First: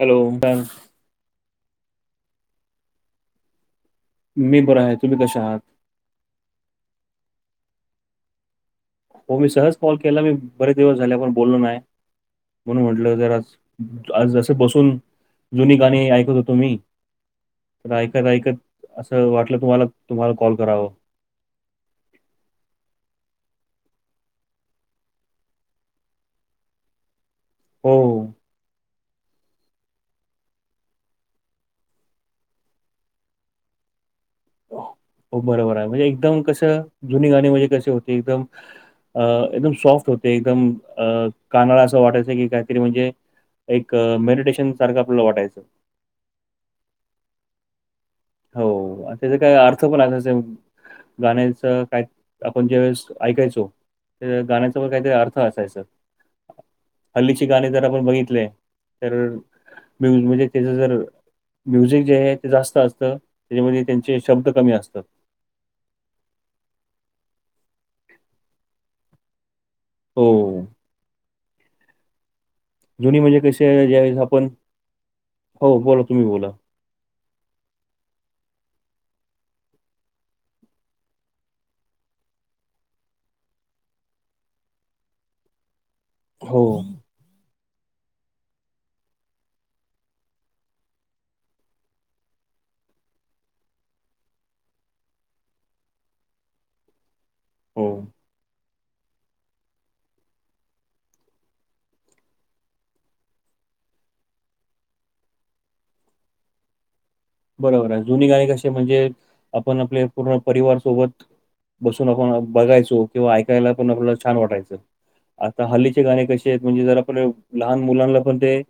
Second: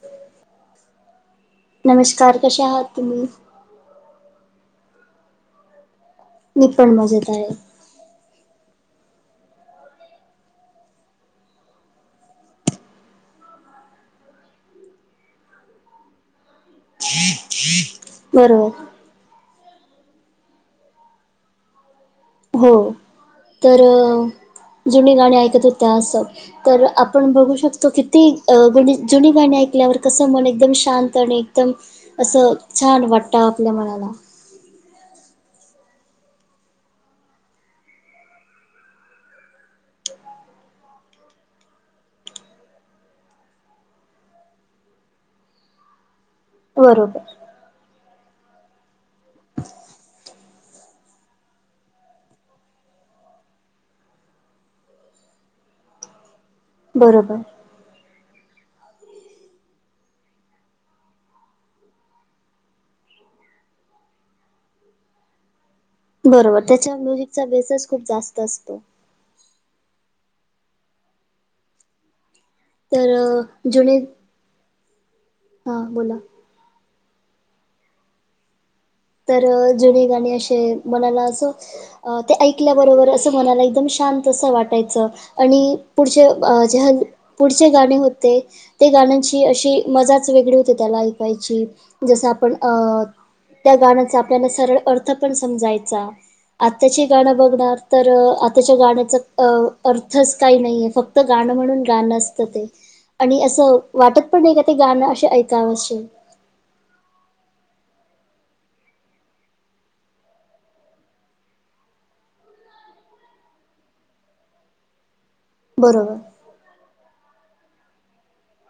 Hello! नमस्कार कशा आहात तुम्ही? मी बरं हाय तुम्ही कशा आहात? मी पण मजेत आहे. हो मी सहज कॉल केला मी बरेच दिवस झाले आपण बोललो नाय म्हणून म्हटलं जरा आज आज असं बसून जुनी गाणी ऐकत होतो मी तर ऐकत ऐकत बरोबर असं वाटलं तुम्हाला तुम्हाला कॉल कराव. हो तर जुनी गाणी ऐकत होत्या असं तर आप आपण बघू शकतो हो किती गुणी जुनी गाणी ऐकल्यावर कसं मन एकदम शांत आणि एकदम असं छान वाटतं आपल्या मनाला. हो बरोबर आहे म्हणजे एकदम कस जुनी गाणी म्हणजे कसे होती एकदम अ एकदम सॉफ्ट होते एकदम अ कानाला अस वाटायचं की काहीतरी म्हणजे एक मेडिटेशन सारखं आपल्याला वाटायचं. बरोबर. हो त्याचा काय अर्थ पण असायचा गाण्याच काय आपण ज्या वेळेस ऐकायचो त्या गाण्याचा पण काहीतरी अर्थ असायचा, बरोबर हल्लीची गाणी जर आपण बघितले तर म्यूज म्हणजे त्याचं जर म्युझिक जे आहे ते जास्त असतं त्याच्यामध्ये त्यांचे शब्द कमी असतात. बरोबर त्याच्या म्युझिकचा बेसच खूप जास्त असतो. हो. तर जुनी म्हणजे अ, कसे आहे जुने जे आपण, हो बोला तुम्ही बोला. तर जुनी गाणी अशी आहेत मनाला असं अ ते ऐकल्याबरोबर असं मनाला एकदम शांत असं वाटायचं, आणि पुढचे हो. जे पुढचे गाणे होते ते गाण्यांची अशी मजाच वेगळी होती त्याला ऐकायची, जसं आपण अ त्या गाण्याचा आपल्याला सरळ अर्थ पण समजायचा, आत्ताची गाणं बघणार हो तर त्याच्या गाण्याचा अ अर्थच काही नाहीये, फक्त गाणं म्हणून गाणं असतं ते. आणि असं, वाटत पण नाही का ते गाणं ऐकावं अशे. बरोबर आहे, जुनी गाणी कशी म्हणजे, आपण आपले पूर्ण परिवारसोबत बसून आपण बघायचो, किंवा ऐकायला पण आपल्याला छान वाटायचं, आता हल्लीचे बरोबर, गाणे कशी म्हणजे जर आपलं, लहान मुलांना पण ते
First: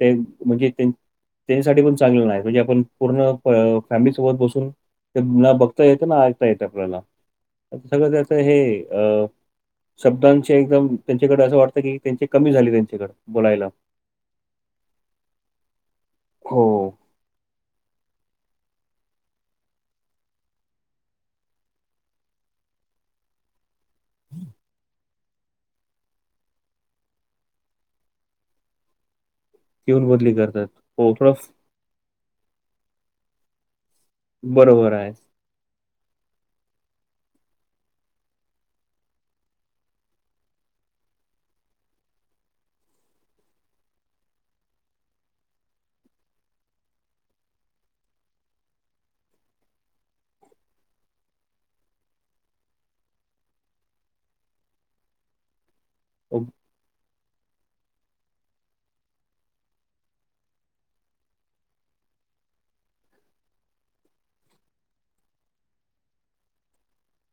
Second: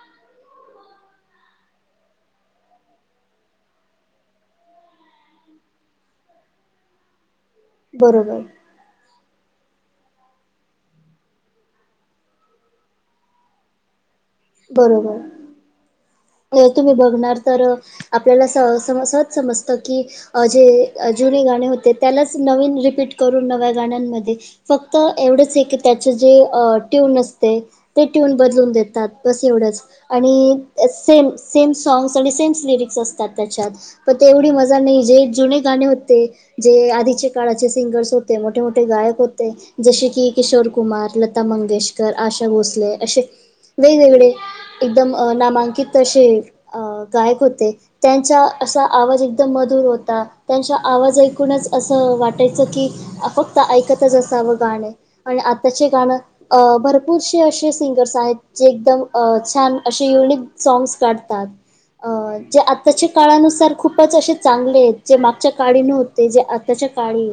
ते म्हणजे त्यांसाठी पण चांगले नाही, म्हणजे आपण पूर्ण फॅमिली सोबत बसून, ते ना बघता येतं, ना ऐकता येतं आपल्याला. सगळं बरोबर, त्याचं हे अ शब्दांचे एकदम, त्यांच्याकडे असं वाटत की त्यांचे कमी झालेलेयत शब्द, त्यांच्याकडे बोलायला. बरोबर,, हो. जर तुम्ही बघणार तर आपल्याला असं सम सहज समजतं की अ जे जुने गाणे होते, त्यालाच नवीन रिपीट करून नव्या गाण्यांमध्ये, फक्त क्तत एवढंच आहे की त्याचे जे ट्यून असते, ते ट्यून बदलून देतात. बस एवढंच,, ट्यून बदली आणि करतात. हो सेम थोडं सेम सॉग्स आणि सेंम लिरिक्स असतात त्याच्यात, पण तेवढी मजा बरोबर नाही आहे. जे जुने गाणे होते जे आधीचे काळाचे सिंगर्स होते, मोठे मोठे गायक होते. जसे की किशोर कुमार, लता मंगेशकर, आशा भोसले, अशे वेगवेगळे, एकदम नामांकित अशे, अ गायक होते. त्यांचा, असा आवाज एकदम मधुर होता. त्यांचा आवाज ऐकूनच असं वाटायचं की, अ फक्त ऐकतच असावं गाणे. आणि आताचे गाणं, अ भरपूरसेे असे सिंगर्स आहेत जे एकदम अ छान असे युनिक सॉग्स काढतात. अ जे आत्ताच्या काळानुसार खूपच असे चांगले आहेत, जे मागच्या काळी नव्हं ते जे आताच्या काळी,,,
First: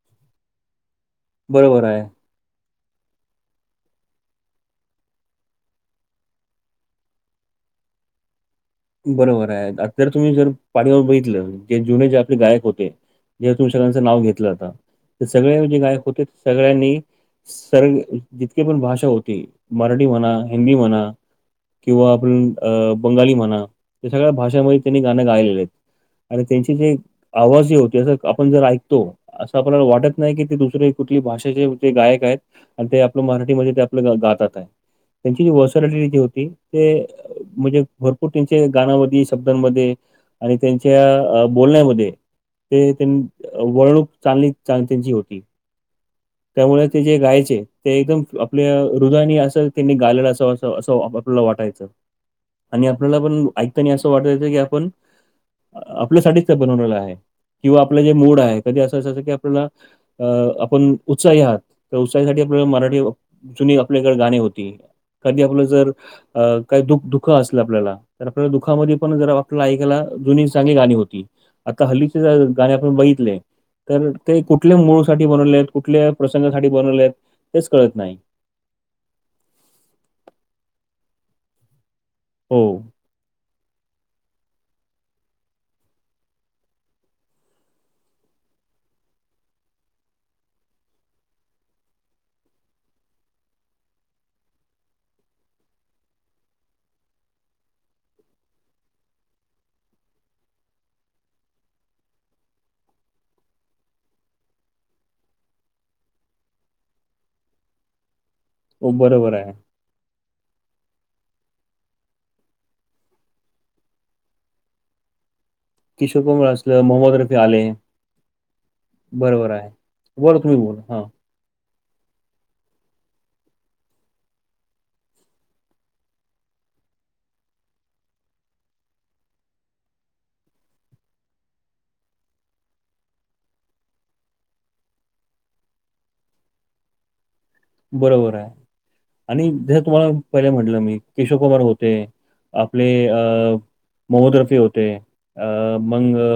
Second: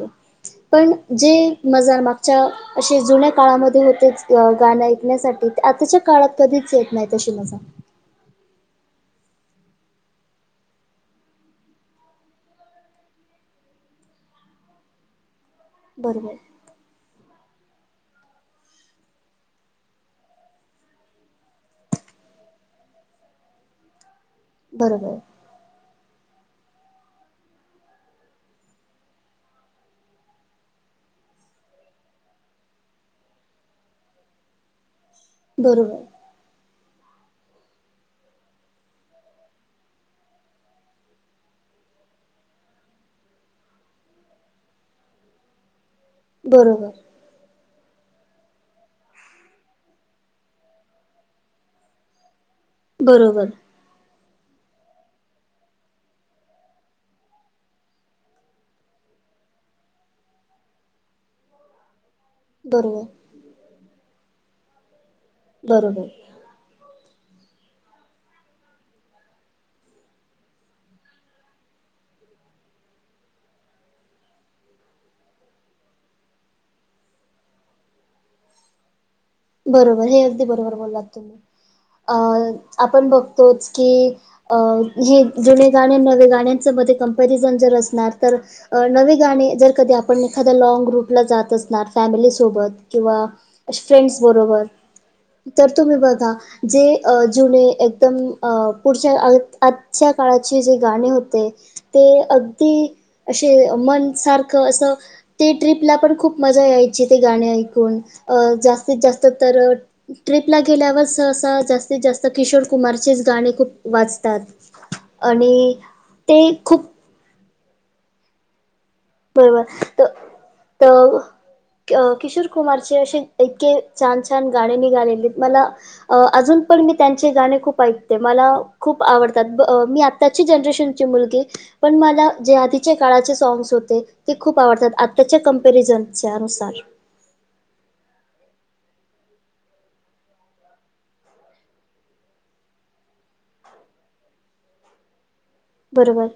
पण जे बरोबर मजा आहे. माग च्या, अशा जुन्या काळामध्ये होतेच गाणं ऐकण्यासाठी, ते आताच्या काळात कधीच येत नाही तशी मजा. बरोबर आहे,, आता जर तुम्ही जर पाठीमागे बघितलं, जे जुने जे आपले गायक होते जे तुम्ही सगळ्यांचं नाव घेतलं आता, ते सगळे जे गायक होते बरोबर सगळ्यांनी,, सर् जितके पण भाषा होते, मराठी म्हणा हिंदी म्हणा किंवा आपण अ बंगाली म्हणा, या सगळ्या भाषांमध्ये त्यांनी बरोबर गाणं गायलेले आहेत. आणि त्यांचे जे, आवाज जे होते,, आपण जर ऐकतो असं आपल्याला वाटत नाही की ते दुसरे कुठली भाषेचे जे गायक आहेत. आणि ते आपलं मराठीमध्ये ते आपलं गातात आहे‌. त्यांची जी बरोबर वसरलेली जी होती, ते म्हणजे भरपूर त्यांच्या गानामध्ये, शब्दांमध्ये, आणि त्यांच्या बोलण्यामध्ये ते त्यां वळणूक चांगली त्यांची होती. त्यामुळे बरोबर ते जे गायचे ते एकदम आपल्या हृदयानी असं त्यांनी गालेलं असंं, असं आपल्याला वाटायचं. आणि आपल्यांला पणं बरोबर ऐकतांना असं वाटायचं की आपणं आपल्यांसाठीचं त्यां बणवलेलं आहे किंवा आपलं जे मूडं आहे कधीं असं असंं की आपल्यांला अं आपणं उत्साही आहांत तरं उसाहीसांठी आपल्यां मराठी बरोबर जुंनी आपल्यांकडे गांणी होती कधीं आपलं बरोबर जरं कांहीं दुःख दुःख असलं आपल्यांला तरं आपल्यांला दुःखामध्यें पणं जे आपल्यांला ऐकांयला जुंनी चांगली गांणी होती आंता हलीचे गांणी आपणं बघितलेय तरं ते कुठल्यां मूळं साठी बनवले आहेतं कुठल्यां प्रसंगासाठी बनवले आहेतं तेचं कळतं नाहीं बरोबर हे अगदीं बरोबर बोललांत तुम्हीं अं हो. आपणं बघतोच की अं जुंने गांणे नवे गाण्यांचे मध्यें कंपॅरिझन जरं असणारं अं नवी गांणी जरं कधीं आपणं एखादांया लँग रूंटला जातं असणारं फॅमिलीसोबतं किंवा फ्रेंड्स बरोबर तरं तुम्हीं बघां अं जुंने अं पुढच्यां आंजच्या काळांचे जे गांणे होते ते अगदीं असे मनं सारखं असं ते ट्रिपला पणं खूंप मजां यांयची ते गांणे ऐकूंन अं हो, जास्तीत जास्तं बरोबर आहे. तरं ट्रिपला गेल्यांवर सं जास्तीत जास्तं किशोर कुमारचेचं गांणे खूंप वाचतांत आणि किशोर कुमार असलं खूप मोहम्मद रफी आले बरोबर बरं तुम्ही बोला. हां, तरं किशोर कुमारचे असे इतके छांन छांन गांणे नी घालेले मलां अजूंन पणं मी त्यांचे गांणे खूंप ऐकते मलां खूंप आवडतांत मी आं त्यांची जनरेशनचे मुलंगे पणं मलां जे आधीचे काळांचे सँगस होते ते खूंप आवडतांत आंताच्यां कंपॅरिझनच्यां नुसार बरोबर आहे आणि जसं तुम्हांला पहिले म्हटलं मी केशव कुमार होते आपले अं मोहमद रफी होते अं मंग बरोबर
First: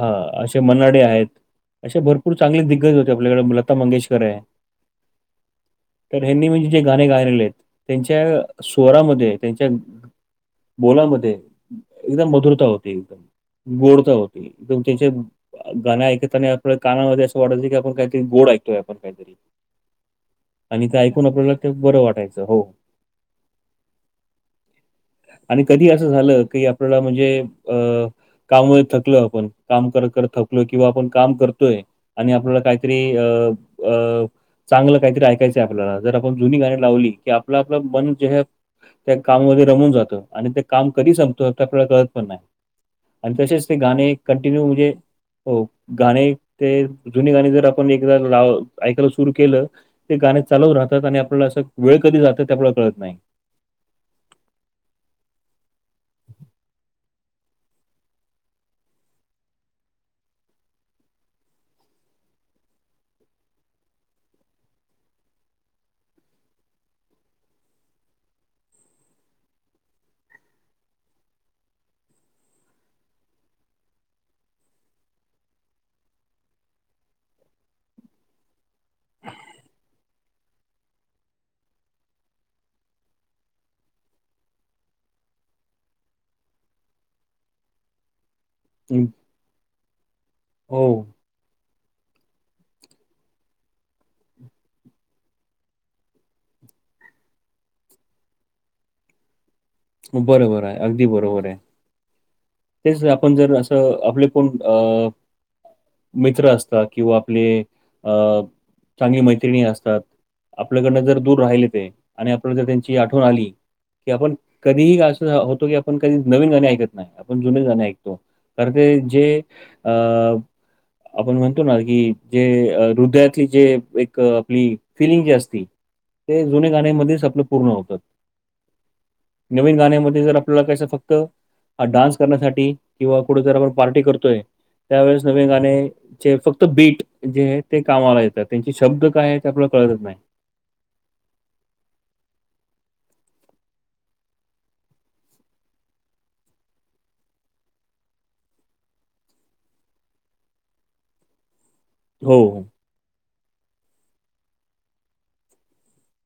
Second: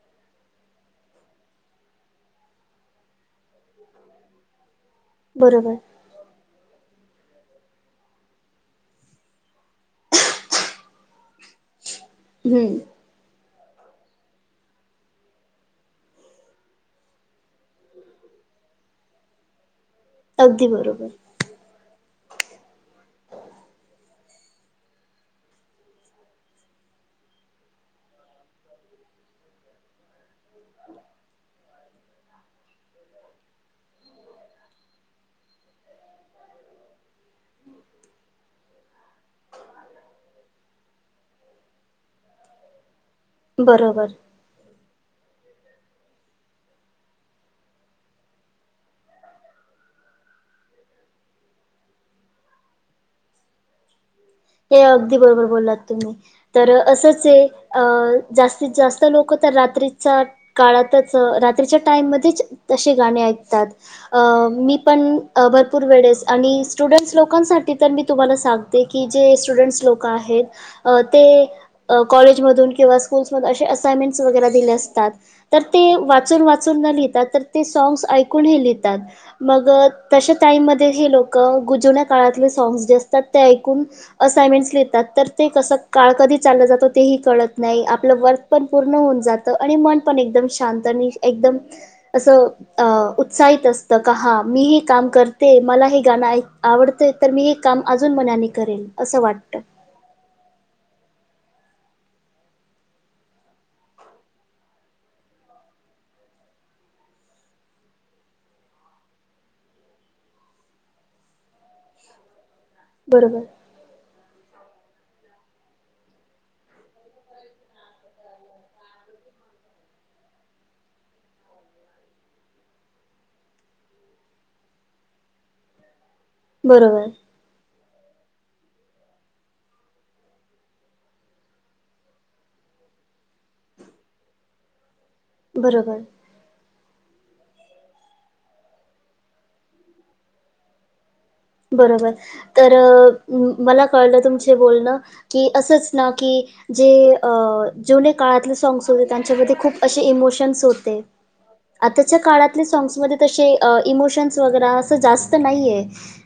हां असे मनाडे आहेतं असे भरंपूर चांगले दिग्गंज आपल्यांकडें लतां मंगेशकर आहे बरोबर तरं हनी म्हणजे जे गांणे गायलेले आहेतं त्यांच्या स्वंरामध्ये त्यांच्या बोलां मध्यें यांच्याने मधुरतां हम्म होती एकदंम गोडंता होती तुमचे गांण ऐकतांना आपल्यां कानांमध्यें असं की आपणं कांहींतरी ऐकतोय आपणं कांहींतरी अगदी आणि ते बरोबर ऐकूंन आपल्यांला बरं वाटायचं हो हो आणि कधीं असं झालं की आपल्यांला म्हणजे अं कामं मुळे थकलं आपणं कामं करतं करतं करं थकं किंवा आपणं कामं करतोय आणि आपल्यांला कांहींतरी अं अं चांगलं कांहींतरी ऐकायचंय आपल्यांला जरं आपणं जुंनी गांणी लावली की आपलं आपलं मनं जे हे त्यां कामांमध्यें जातं आणि ते कामं संपतो आपल्यांला कळतं पणं नाहीं आणि तसेच ते बरोबर गांणे कंटिन्यू म्हणजे गांणे ते जुंनी गांणी जरं आपणं एकदां लावं ऐकां सुरूं केलं ते गांणं चालवूंन राहतांत आणि आपल्यांला असं वेळं कधीं जातांत ते आपल्यांला कळतं नाहीं हे अगदीं बरोबर बोललांत तुम्हीं तरं असंच एक अं जास्तीत जास्तं लोकं तरं रात्रीचां काळांतचं रात्रीच्यां टाईम मध्येचं ते गांणे ऐकतांत अ मी पण अ भरपूर वेळेस, आणि स्टुडंट्स लोकांसाठी तर मी तुम्हाला सांगते की, जे स्टुडंट्स लोकं आहेत अ ते अ कॉलेजमधून किंवा स्कूल्समधून अशे असायमेंट्स वगैरे दिले असतात तर ते वाचून वाचून न लिहिता, तर ते सॉंग्स् ऐकून ही लिहितात. मग तशा टाईम मध्ये हे लोक गु जुण्या काळातले सॉंग्स् जे असतात ते ऐकून असायमेंट्स लिहीतात. तर ते कसं काळ कधी चाललं जातं, तेही कळत नाही. आपलं वर्क पण पूर्ण हं, होऊन जात. आणि मन पण एकदम शांत, हो. आणि एकदम असं अ उत्साहित असतं का हा, मी हे काम करते, मला हे गानं ऐक् आवडते. तर मी हे काम अजून मनाने करेल, असं वाटतं. बरोबर आहे. अगदी बरोबर आहे. तेच, आपण जर असं, आपले कोण अ मित्र असतात, किंवा आपले अ चांगली मैत्रीणी असतात आपल्याकडनं जर दूर राहिले ते, आणि आपल्याला जर त्यांची आठवण बरोबर आली की आपण कधीही असं होतो की, आपण कधी नवीन गाणी ऐकत नसतात. आपण जुने जाण ऐकतो, कारन ते जे अ आपण म्हणतो ना की जे हृदयातली जे एक आपली फिलिंग जे असती ते जुने गाने बरोबर मधेचं आपलं पूर्ण होतात. नवीन गाण्यामध्ये जर आपल्याला कशे फक्त अ डान्स करण्यासाठी, किंवा कुठं जर आपण पार्टी करतोय, त्यावेळेस नवीन गाने बरोबर ते फक्त बीट जे आहे ते कामावला येतात. त्यांचे शब्द काय आहे, ते आपल्याला कळतच नाही. बरोबर. तर मला कळलं तुमचे बोलणं, की असंच न की जे अ जुने काळातले. साॅग्स् होते, त्यांच्यामध्ये खूप असे इमोशन्स होते. [inaudible] आताच्या हो काळातले हो सॉंग्समध्ये तशे अ इमोशन्स वगैरा असं जास्त नाहीये.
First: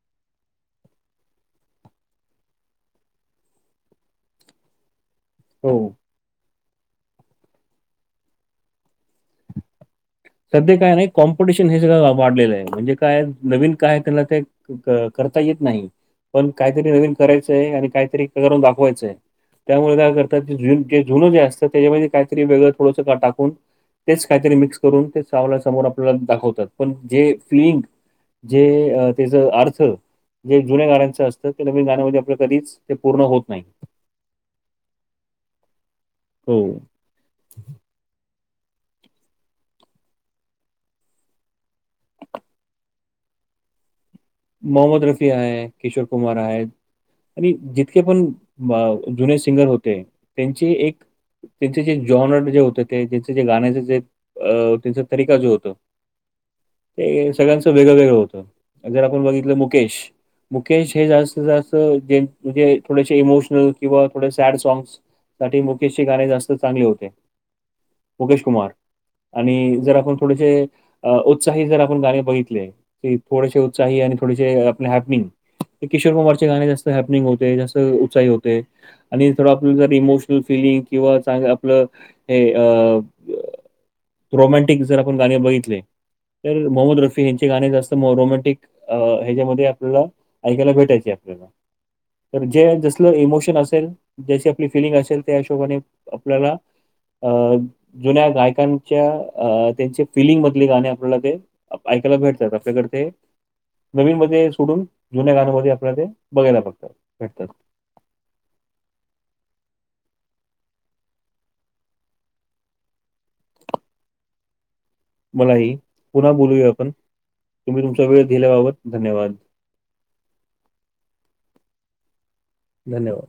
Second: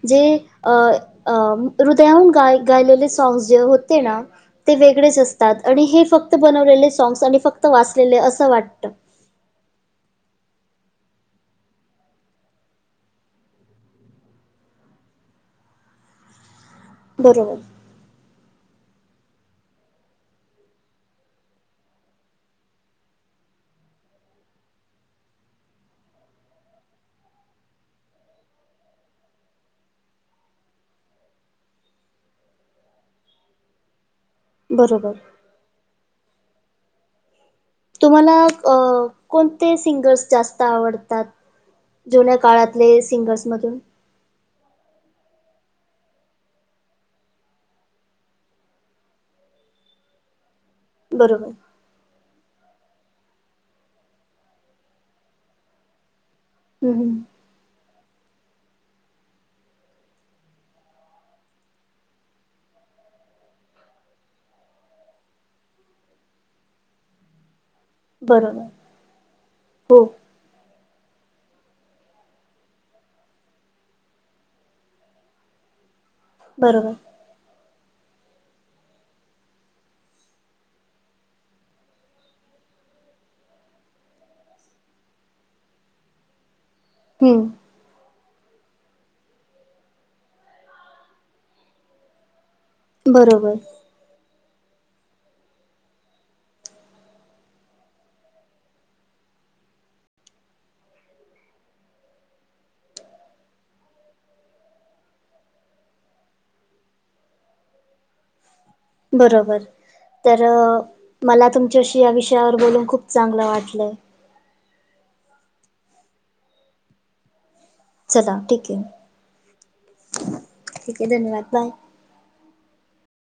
जे अ.. अ.. हृदयाहून गाय गायलेले साॅग्स जे होते ण ते वेगळेच असतातं. आणि हो. हे फक्त बनवलेले सॉग्स आणि फक्त वाचलेले, असं वाटत सध्या काय नाही कॉम्पूटिशन हे सगळं अ वाढलेलं आहे. म्हणजे काय, नवीन काय, त्यांना ते क करता येत नाही, पण काहीतरी नवीन बरोबर करायचंय, आणि काहीतरी करून दाखवायचंय त्यामुळे काय करताते जुन् जुनं जे असतं, त्याच्यामध्ये काहीतरी वेगळं थोडंसं का टाकून तेच काहीतरी मिक्स करून ते पावला समोर आपल्याला दाखवतात. पण जे फिईंग जे अ त्याच अर्थ जे जुन्या गाण्यांचं असतं, ते नविन गाण्यामध्ये आपलं कधीच, ते पूर्ण होत नाही. बरोबर. हम्म. तुम्हाला अ कोणते सिंगर्स जास्त आवडतात? जुन्या काळातले सिंगर्स मधून मोहम्मद रफि आहे.. किशोर कुमार आहे. आणि जितके पण अ जुनेर सिंगर होते त्यांची एक बरोबर. त्यांचे जे जॉनट जे होते ते, त्यांच जे गाण्याचे जे अ त्यांचा तरीका जो होतं हम्म हम्म ते सगळ्यांचं वेगळं वेगळं होतं. जर आपण बघितलं मुकेश मुकेश हे जास्त जास्त, म्हणजे थोडेसे इमोशनल, किंवा थोडे सॅड सॉग्स साठी मुकेश चे गाणे जास्त चांगले होते. मुकेश बरोबर कुमार, आणि जर हो आपण थोडेसे अ उत्साही जर आपण गाणे बघितले, तै थोडशे त्साही आणि थोडेसे अ आपले हॅपनिंग, किशोर कुमारचे गाणे जास्त बरोबर हॅपनिंग होते, जास् उचाई होते आणि थोडं आपल जर इमोशनल फिलिंग किंवा चांगल आपल हे अ रोमॅटिक जर आपण गाणे बघितले तर मोहम्मद रफी यांचे हम्म गाणे जास्त रोमॅटिक अ ह्याच्यामध्ये आपल्याला ऐकायला भेटायचे आपल्याला तर जे [unintelligible] बरोबर. इमोशन असेल ज्याची आपली फिलिंग असेल त्या हिशोबाने आपल्याला अ जुन्या गायकांच्या अ त्यांचे फिलिंगमधले गाणे आपल्याला ते [unintelligible] ऐकायला भेटतात आपल्याकडं ते नवीन मध्ये सोडून जुन्या गाण्यामध्ये आपल्याला ते बघतात [inaudible] भेटतात बरोबर तर मला तुमच्याशी या विषयावर बोलून खूप चांगल वाटलं मलाही पुन्हा बोलूया आपण तुम्ही तुमचा वेळ चला ठीक दिेल्याबाबत आहे धन्यवाद ठीक आहे धन्यवाद बाय धन्यवाद